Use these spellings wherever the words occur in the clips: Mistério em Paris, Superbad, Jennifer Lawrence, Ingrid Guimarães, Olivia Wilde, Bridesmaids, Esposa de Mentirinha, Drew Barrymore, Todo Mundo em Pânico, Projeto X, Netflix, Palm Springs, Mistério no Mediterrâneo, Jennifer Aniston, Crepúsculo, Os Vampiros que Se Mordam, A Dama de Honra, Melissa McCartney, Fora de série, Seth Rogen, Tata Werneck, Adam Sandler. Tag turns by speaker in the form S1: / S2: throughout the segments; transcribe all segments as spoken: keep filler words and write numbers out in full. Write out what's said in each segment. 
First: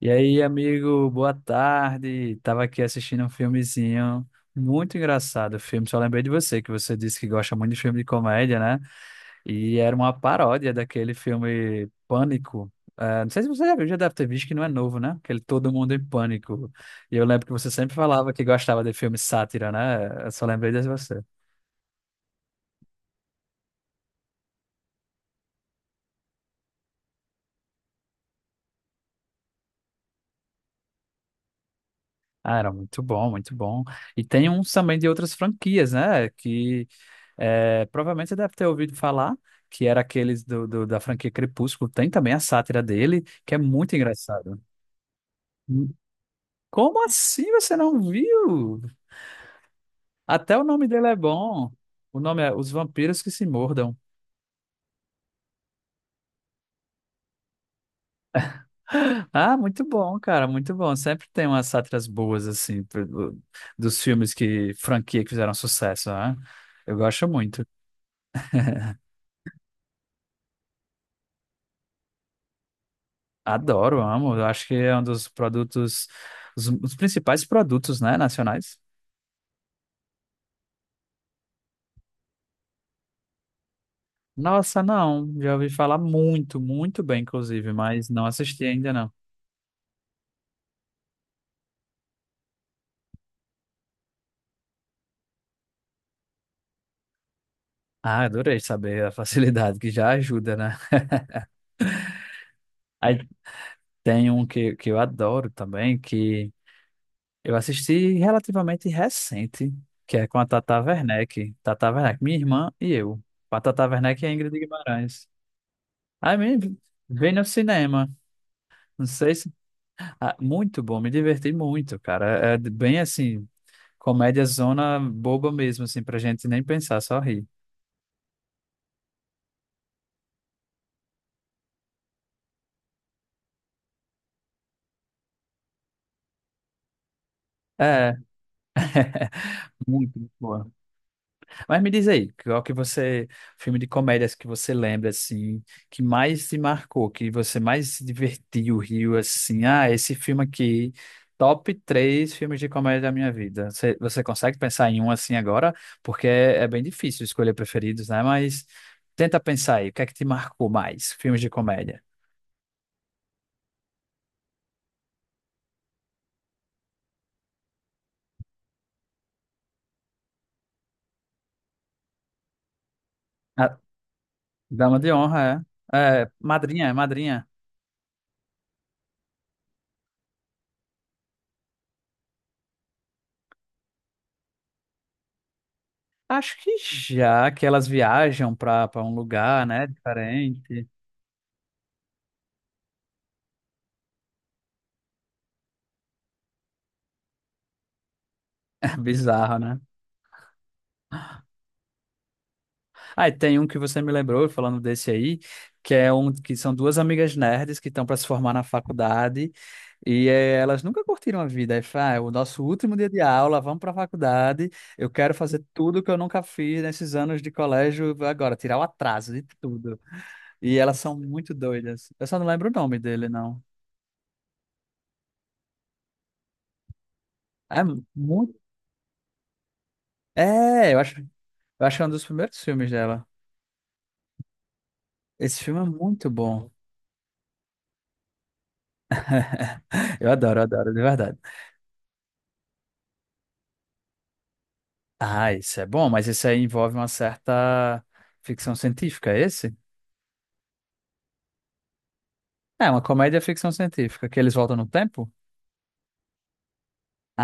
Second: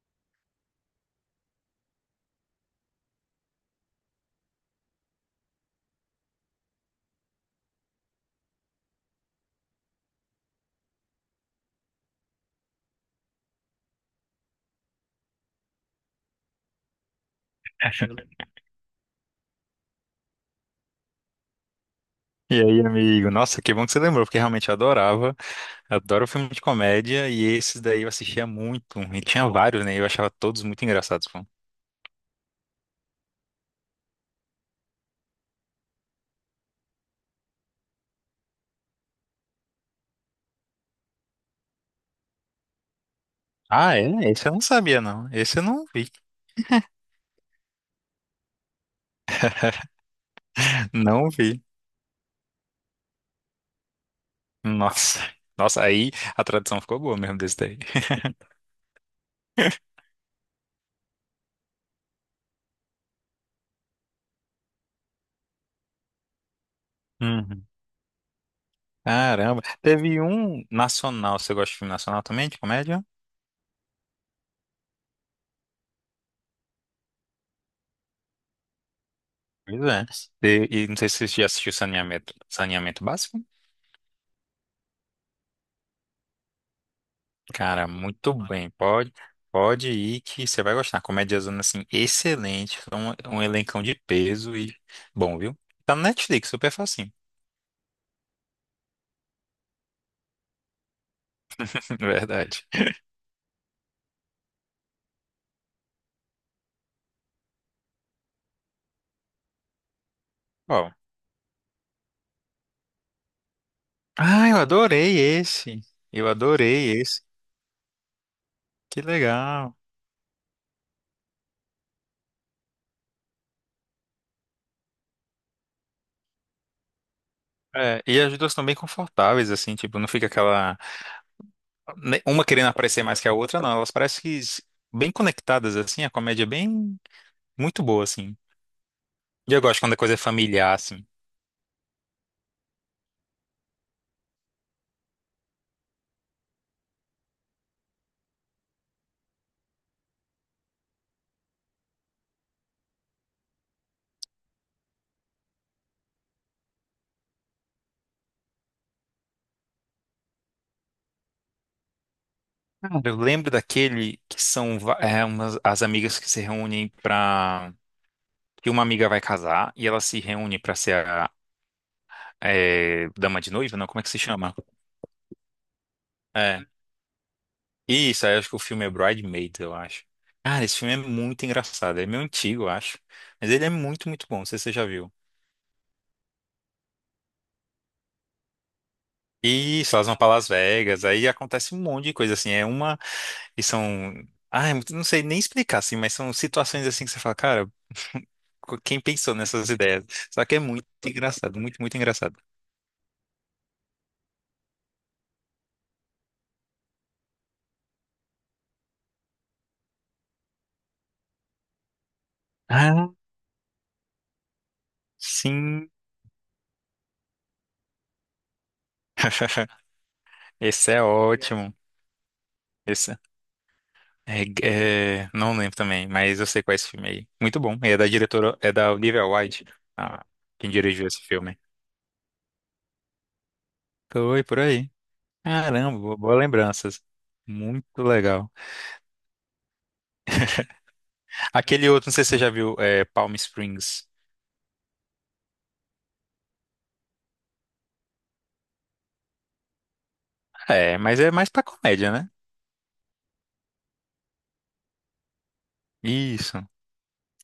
S1: E aí, amigo, boa tarde. Tava aqui assistindo um filmezinho muito engraçado. O filme, só lembrei de você, que você disse que gosta muito de filme de comédia, né? E era uma paródia daquele filme Pânico. Eh, não sei se você já viu, já deve ter visto que não é novo, né? Aquele Todo Mundo em Pânico. E eu lembro que você sempre
S2: Eu
S1: falava que
S2: lembro.
S1: gostava de filme sátira, né? Eu só lembrei de você.
S2: E aí, amigo? Nossa, que bom que você lembrou, porque realmente eu adorava. Adoro filme de comédia e esses daí eu assistia muito. E tinha vários, né? Eu achava todos muito engraçados, pô.
S1: Ah, era muito bom, muito bom. E tem uns também de outras franquias, né? Que É, provavelmente você deve ter ouvido falar que era aqueles do, do- da franquia Crepúsculo. Tem também a sátira dele, que é muito
S2: Ah, é? Esse eu não
S1: engraçado.
S2: sabia, não. Esse eu não
S1: Hum,
S2: vi.
S1: Como assim você não viu? Até o nome dele é
S2: Não vi.
S1: bom. O nome é Os Vampiros que Se Mordam.
S2: Nossa. Nossa, aí a tradução ficou boa mesmo desse daí.
S1: Ah, muito bom, cara, muito bom. Sempre tem umas sátiras boas, assim, pro- do- dos filmes que, franquia que fizeram sucesso, né? Eu gosto muito.
S2: Uhum. Caramba. Teve um nacional. Você gosta de filme nacional também, de comédia?
S1: Adoro, amo. Eu acho que é um dos produtos, os, os principais produtos, né, nacionais.
S2: Pois é. E, e não sei se você já assistiu Saneamento, Saneamento Básico.
S1: Nossa, não. Já ouvi falar muito, muito bem, inclusive,
S2: Cara,
S1: mas não
S2: muito
S1: assisti
S2: bem.
S1: ainda não.
S2: Pode, pode ir que você vai gostar. Comédia zona assim, excelente. Um, um elencão de peso e bom, viu? Tá no Netflix, super facinho.
S1: Ah, adorei saber a facilidade que já ajuda, né?
S2: Verdade.
S1: Aí tem um que, que eu adoro também, que eu assisti relativamente recente, que é com a Tata
S2: Ó.
S1: Werneck. Tata Werneck, minha irmã e eu. Com a Tata Werneck e a
S2: Ah, eu
S1: Ingrid
S2: adorei
S1: Guimarães.
S2: esse. Eu
S1: Aí me
S2: adorei esse.
S1: vem no cinema.
S2: Que
S1: Não sei se.
S2: legal.
S1: Ah, muito bom, me diverti muito, cara. É é bem assim, comédia zona boba mesmo, assim, pra gente nem pensar, só rir.
S2: É, e as duas estão bem confortáveis, assim, tipo, não fica aquela. ne- Uma querendo aparecer mais que a outra, não. Elas parecem que s- bem conectadas, assim, a comédia é bem. Muito boa,
S1: É,
S2: assim. E eu gosto quando a coisa é
S1: muito, muito boa.
S2: familiar, assim.
S1: Mas me diz aí, qual que você, filme de comédias que você lembra, assim, que mais te marcou, que você mais se divertiu, riu, assim, ah, esse filme aqui, top três filmes de comédia da minha vida. Você, você consegue pensar em um assim agora? Porque é, é bem difícil escolher preferidos, né? Mas tenta pensar aí, o que é que te marcou mais, filmes de comédia?
S2: Cara, eu lembro daquele que são va- é, umas, as amigas que se reúnem pra. Que uma amiga vai casar e ela se reúne pra ser a é, dama de
S1: A
S2: noiva, não? Como é que se chama?
S1: Dama de Honra, é. É,
S2: É.
S1: Madrinha, é Madrinha.
S2: Isso, aí eu acho que o filme é Bridesmaids, eu acho. Cara, esse filme é muito engraçado. É meio antigo, eu acho. Mas ele é muito, muito bom. Não sei se você já viu.
S1: Acho que já que elas viajam para para um lugar, né,
S2: Isso, elas vão pra Las
S1: diferente.
S2: Vegas, aí acontece um monte de coisa assim. É uma. E são. Ah, não sei nem explicar, assim, mas são situações assim que você fala, cara. Quem pensou
S1: Bizarro,
S2: nessas
S1: né?
S2: ideias. Só que é muito engraçado, muito, muito engraçado.
S1: Ah, e tem um que você me lembrou, falando desse aí, que é um que são duas amigas nerds que estão para se formar na faculdade e eh, elas nunca curtiram a vida. Aí fala, ah, é o nosso último dia
S2: Ah,
S1: de aula, vamos para a faculdade. Eu quero fazer
S2: sim,
S1: tudo que eu nunca fiz nesses anos de colégio agora, tirar o atraso de tudo. E
S2: esse
S1: elas
S2: é
S1: são muito
S2: ótimo.
S1: doidas. Eu só não lembro o nome
S2: Esse
S1: dele, não.
S2: é, é- não lembro também, mas eu sei qual é esse filme aí. Muito bom.
S1: É
S2: É da diretora,
S1: muito.
S2: é da Olivia Wilde, ah, quem
S1: É, eu
S2: dirigiu
S1: acho,
S2: esse filme.
S1: eu acho que é um dos primeiros filmes dela.
S2: Foi por aí.
S1: Esse filme é
S2: Caramba, bo-
S1: muito
S2: boas
S1: bom.
S2: lembranças. Muito legal.
S1: Eu adoro, eu adoro, de verdade.
S2: Aquele outro, não sei se você já viu, é Palm Springs.
S1: Ah, isso é bom, mas isso aí envolve uma certa ficção científica, é esse?
S2: É, mas é mais pra comédia, né?
S1: É, uma comédia ficção científica, que eles voltam no tempo?
S2: Isso.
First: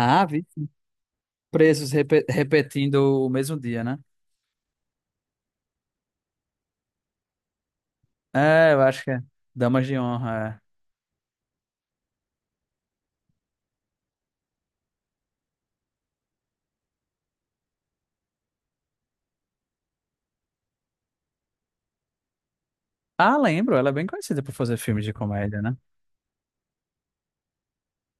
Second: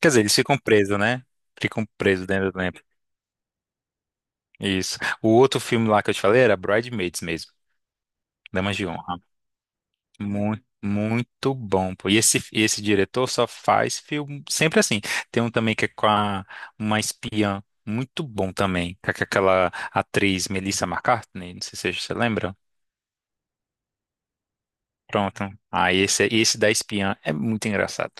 S2: Quer dizer, eles
S1: vi.
S2: ficam presos, né? Ficam
S1: Presos repe-
S2: presos dentro do.
S1: repetindo o mesmo dia, né?
S2: Isso. O outro filme lá que eu te falei era Bridesmaids mesmo,
S1: É,
S2: Damas
S1: eu
S2: de
S1: acho que
S2: Honra.
S1: é. Damas de Honra.
S2: Muito,
S1: É.
S2: muito bom, pô. E esse, e esse diretor só faz filme sempre assim. Tem um também que é com a, uma espiã, muito bom também, com aqu- aquela atriz Melissa McCartney, não sei se você lembra.
S1: Ah, lembro, ela é bem conhecida por fazer filmes de
S2: Pronto.
S1: comédia, né?
S2: Ah, esse, esse da espiã é muito engraçado.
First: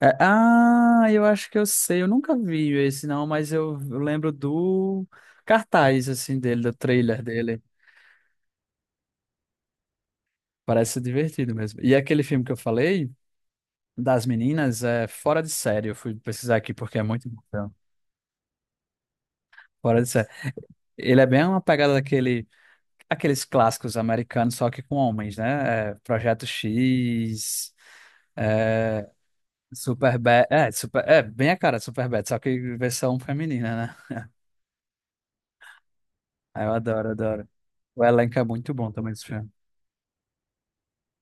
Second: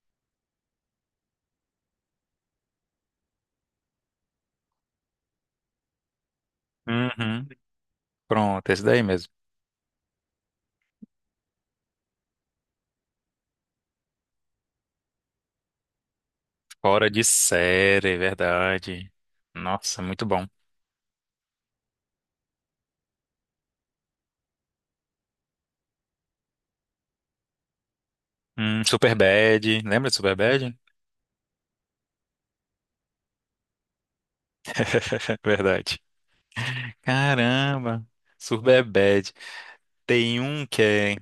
S1: É, ah, eu acho que eu sei, eu nunca vi esse não, mas eu, eu lembro do cartaz, assim, dele, do trailer
S2: Uhum.
S1: dele.
S2: Pronto, esse daí mesmo.
S1: Parece ser divertido mesmo. E aquele filme que eu falei. Das meninas é fora de série. Eu fui pesquisar aqui porque é
S2: Fora de
S1: muito bom.
S2: série, é verdade.
S1: Fora
S2: Nossa,
S1: de
S2: muito
S1: série.
S2: bom.
S1: Ele é bem uma pegada daquele, aqueles clássicos americanos, só que com homens, né? É, Projeto X,
S2: Hum,
S1: é,
S2: Superbad, lembra de
S1: Superbad. É,
S2: Superbad?
S1: super, é, bem a cara de Superbad, só que versão feminina, né?
S2: Verdade.
S1: Ah, eu adoro, adoro. O
S2: Caramba,
S1: elenco é muito
S2: Super
S1: bom também desse
S2: Bad.
S1: filme.
S2: Tem um que é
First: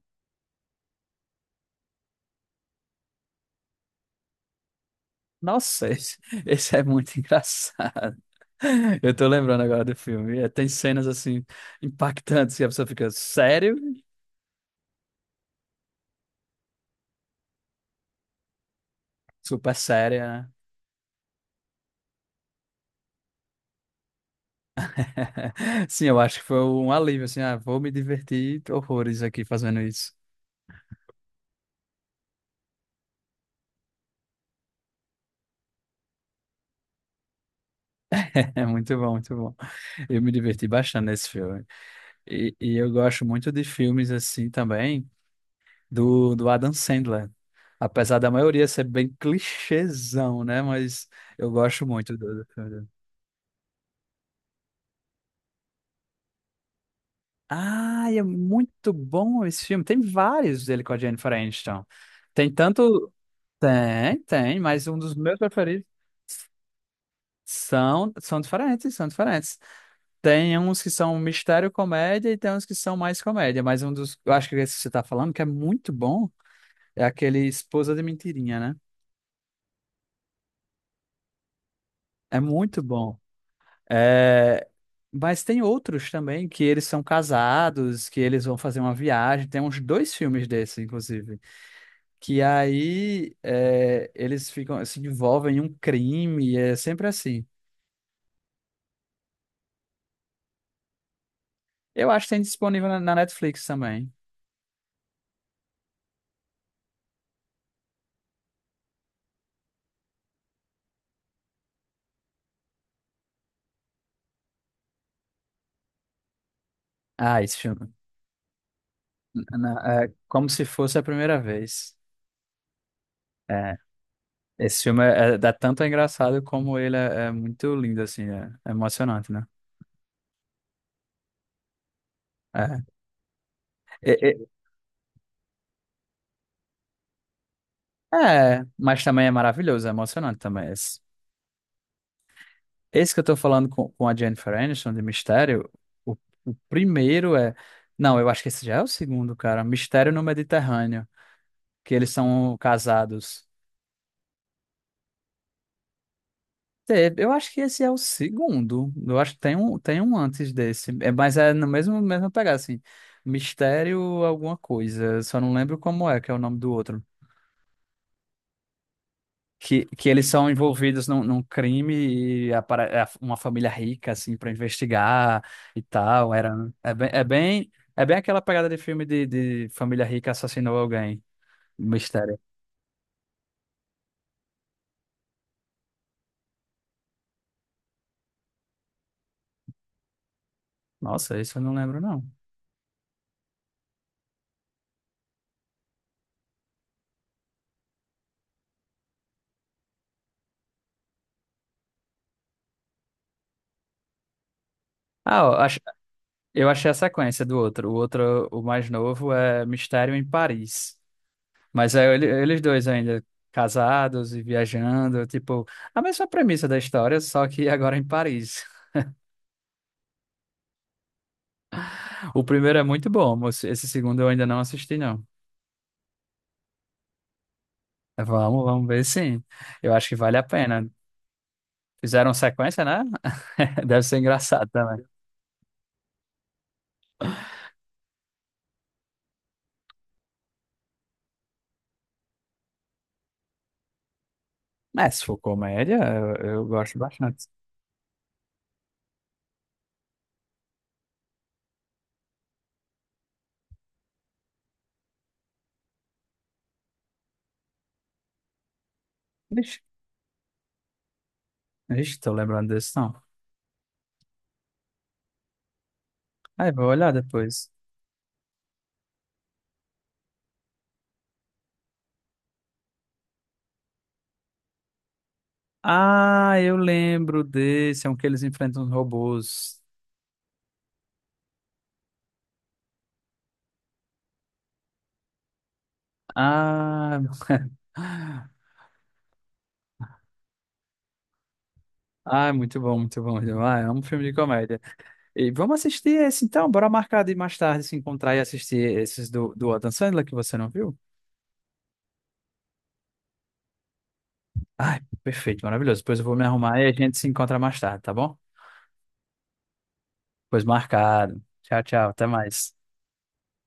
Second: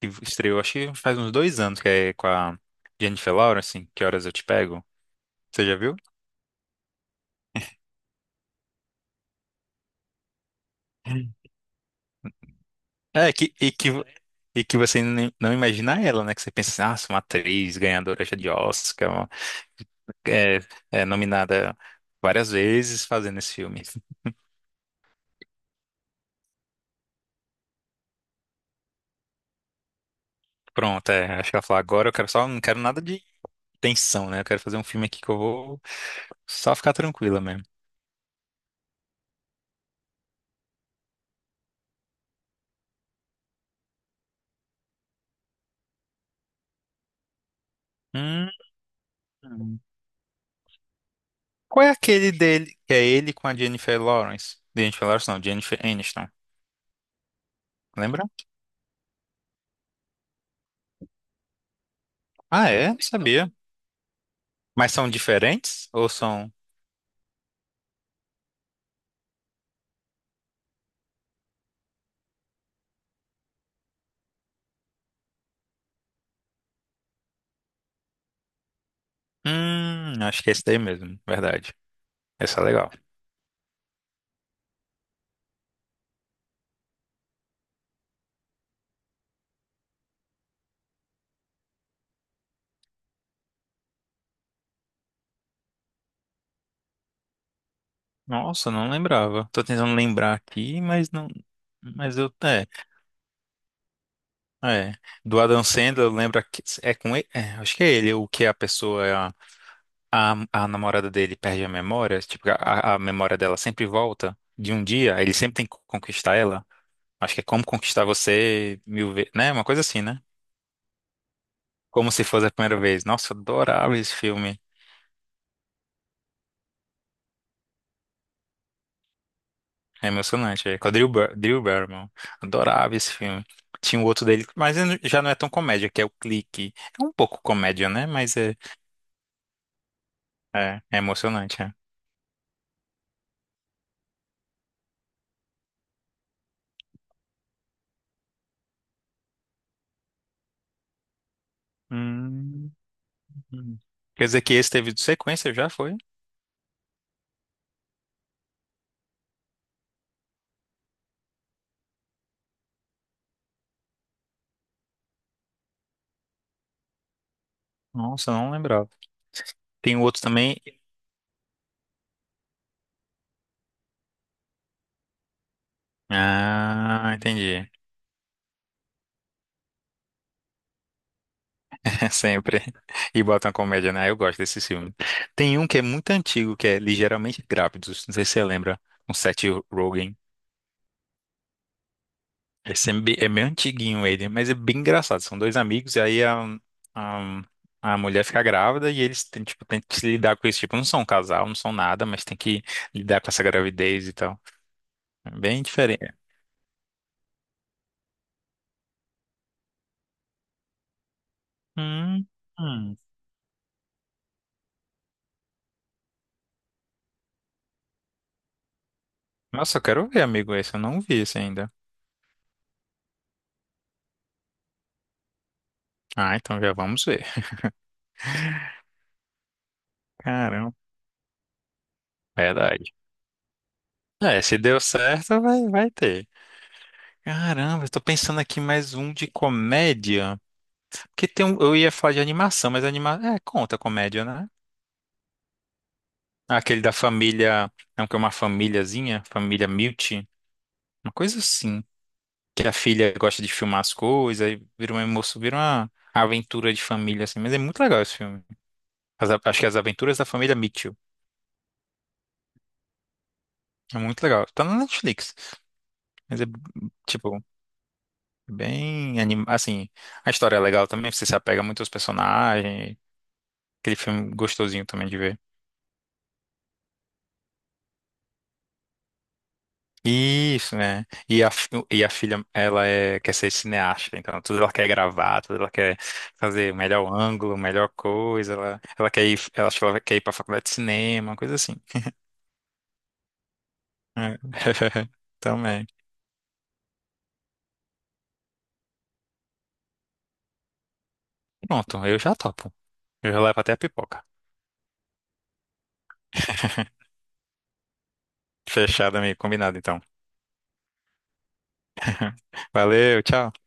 S2: que estreou, acho que faz uns dois anos, que é com a Jennifer Lawrence, assim, Que Horas Eu Te Pego. Você já
S1: Nossa,
S2: viu?
S1: esse, esse é muito engraçado. Eu tô lembrando agora do filme. É, tem cenas
S2: Hum.
S1: assim impactantes que a pessoa fica,
S2: É, que, e
S1: sério?
S2: que, e que você nem- não imagina ela, né? Que você pensa assim, nossa, uma atriz ganhadora já de Oscar, uma
S1: Super séria, né?
S2: é, é nominada várias vezes fazendo esse filme.
S1: Sim, eu acho que foi um alívio, assim, ah, vou me divertir horrores aqui fazendo isso.
S2: Pronto, é, acho que ela falou, agora eu quero só, não quero nada de tensão, né? Eu quero fazer um filme aqui que eu vou só ficar tranquila mesmo.
S1: É muito bom, muito bom. Eu me diverti bastante nesse filme. E, e eu gosto muito de filmes, assim, também, do, do Adam Sandler. Apesar da maioria ser bem
S2: Hum.
S1: clichêzão, né? Mas eu
S2: Qual
S1: gosto
S2: é
S1: muito do,
S2: aquele
S1: do filme
S2: dele?
S1: dele.
S2: Que é ele com a Jennifer Lawrence. Jennifer Lawrence não, Jennifer Aniston.
S1: Ah, e é
S2: Lembra?
S1: muito bom esse filme. Tem vários dele com a Jennifer Aniston. Tem
S2: Ah, é? Não
S1: tanto...
S2: sabia.
S1: Tem, tem, mas
S2: Mas
S1: um
S2: são
S1: dos meus preferidos.
S2: diferentes? Ou são.
S1: São, são diferentes, são diferentes. Tem uns que são mistério comédia e tem uns que são mais comédia, mas um dos, eu acho que é esse que você tá falando, que é muito bom, é aquele Esposa de Mentirinha, né?
S2: Hum, acho que é esse daí mesmo. Verdade.
S1: É
S2: Essa é
S1: muito
S2: legal.
S1: bom. É... Mas tem outros também que eles são casados, que eles vão fazer uma viagem. Tem uns dois filmes desses, inclusive, que aí é, eles ficam, se envolvem em um crime, é sempre assim.
S2: Nossa, não lembrava. Tô tentando lembrar aqui, mas não.
S1: Eu
S2: Mas
S1: acho
S2: eu.
S1: que tem
S2: É.
S1: disponível na na Netflix também.
S2: É. Do Adam Sandler, lembra que. É com ele? É, acho que é ele, o que a pessoa. A, a, a namorada dele perde a memória. Tipo, a, a memória dela sempre volta de um dia. Ele sempre tem que conquistar ela. Acho que
S1: Ah,
S2: é
S1: esse
S2: Como
S1: filme.
S2: Conquistar Você Mil Vezes, né? Uma
S1: Não,
S2: coisa assim,
S1: é
S2: né?
S1: como se fosse a primeira vez.
S2: Como se fosse a primeira vez. Nossa, eu
S1: É,
S2: adorava esse filme.
S1: esse filme é, é, dá tanto engraçado como ele é, é muito lindo, assim, é, é emocionante, né?
S2: É emocionante. É com a Drew, Bar Drew Barrymore.
S1: É,
S2: Adorava esse filme. Tinha o outro
S1: é,
S2: dele, mas ele já não é tão comédia, que é o Clique. É um pouco comédia, né?
S1: é,
S2: Mas é,
S1: é, mas também é maravilhoso, é emocionante também.
S2: é, é
S1: Esse,
S2: emocionante, é.
S1: esse que eu tô falando com, com a Jennifer Aniston de Mistério, o, o primeiro é. Não, eu acho que esse já é o segundo, cara. Mistério no Mediterrâneo, que eles são
S2: Hum.
S1: casados.
S2: Quer dizer que esse teve sequência, já foi?
S1: Te- Eu acho que esse é o segundo. Eu acho que tem um, tem um antes desse. É, mas é no mesmo, mesmo pegar, assim. Mistério alguma coisa. Só não lembro como é, que é o nome do outro.
S2: Nossa, não lembrava.
S1: Que,
S2: Tem o
S1: que
S2: outro
S1: eles são
S2: também.
S1: envolvidos num, num crime e apare- é uma família rica, assim, para investigar e tal. Era, é bem,
S2: Ah,
S1: é
S2: entendi.
S1: bem, é bem aquela pegada de filme de, de família rica assassinou alguém. Mistério.
S2: Sempre. E botam comédia, né? Eu gosto desses filmes. Tem um que é muito antigo, que é Ligeiramente Grávidos. Não sei se você lembra. Com Seth Rogen.
S1: Nossa, isso eu não lembro, não.
S2: Esse é bem é meio antiguinho ele, mas é bem engraçado. São dois amigos e aí a, a, a mulher fica grávida e eles têm, tipo, têm que se lidar com isso. Tipo, não são um casal, não são nada, mas tem que lidar com essa gravidez e tal. É
S1: Ah, ó,
S2: bem
S1: ach-
S2: diferente.
S1: eu achei a sequência do outro. O outro, o mais novo, é Mistério em Paris. Mas é ele-
S2: Hum,
S1: eles dois
S2: hum.
S1: ainda casados e viajando, tipo, a mesma premissa da história, só que agora em Paris.
S2: Nossa, eu quero ver, amigo, esse. Eu não vi esse ainda.
S1: O primeiro é muito bom, mas esse segundo eu ainda não assisti, não.
S2: Ah, então já vamos ver.
S1: Vamos, vamos ver sim. Eu acho que vale a
S2: Caramba.
S1: pena. Fizeram sequência,
S2: Verdade.
S1: né? Deve ser
S2: É, se
S1: engraçado
S2: deu
S1: também.
S2: certo, vai, vai ter. Caramba, eu tô pensando aqui mais um de comédia. Porque tem um, eu ia falar de animação, mas anima, é, conta comédia, né?
S1: Mas se for comédia, eu, eu
S2: Aquele da
S1: gosto bastante.
S2: família, é um que é uma famíliazinha, família Milt, uma coisa assim, que a filha gosta de filmar as coisas, aí vira uma emoção, vira uma aventura de família assim, mas é muito legal esse filme. As- a- acho que é As
S1: Ixi,
S2: Aventuras da Família Mitchell.
S1: ixi, tô lembrando desse, não.
S2: É muito legal. Tá na Netflix, mas é
S1: Aí, vou olhar
S2: tipo
S1: depois.
S2: bem anim... assim, a história é legal também, você se apega muito aos personagens, aquele filme gostosinho também de ver.
S1: Ah, eu lembro desse, é um que eles enfrentam os robôs.
S2: Isso, né? E a, fi- e a filha, ela é, quer ser cineasta, então tudo ela quer gravar, tudo ela quer fazer melhor
S1: Ah,
S2: ângulo, melhor coisa, ela, ela quer ir, ela, acho que ela quer ir pra faculdade de cinema, uma coisa assim.
S1: ah, muito bom, muito bom. Ah, é um filme de
S2: É.
S1: comédia. E vamos
S2: Também.
S1: assistir esse então, bora marcar de mais tarde se encontrar e assistir esses do, do Adam Sandler que você não viu?
S2: Pronto, eu já topo. Eu já levo até a pipoca.
S1: Ai, perfeito, maravilhoso. Depois eu vou me arrumar e a gente se encontra mais tarde, tá bom?
S2: Fechado, amigo, combinado então.
S1: Pois marcado. Tchau, tchau, até mais.
S2: Valeu, tchau.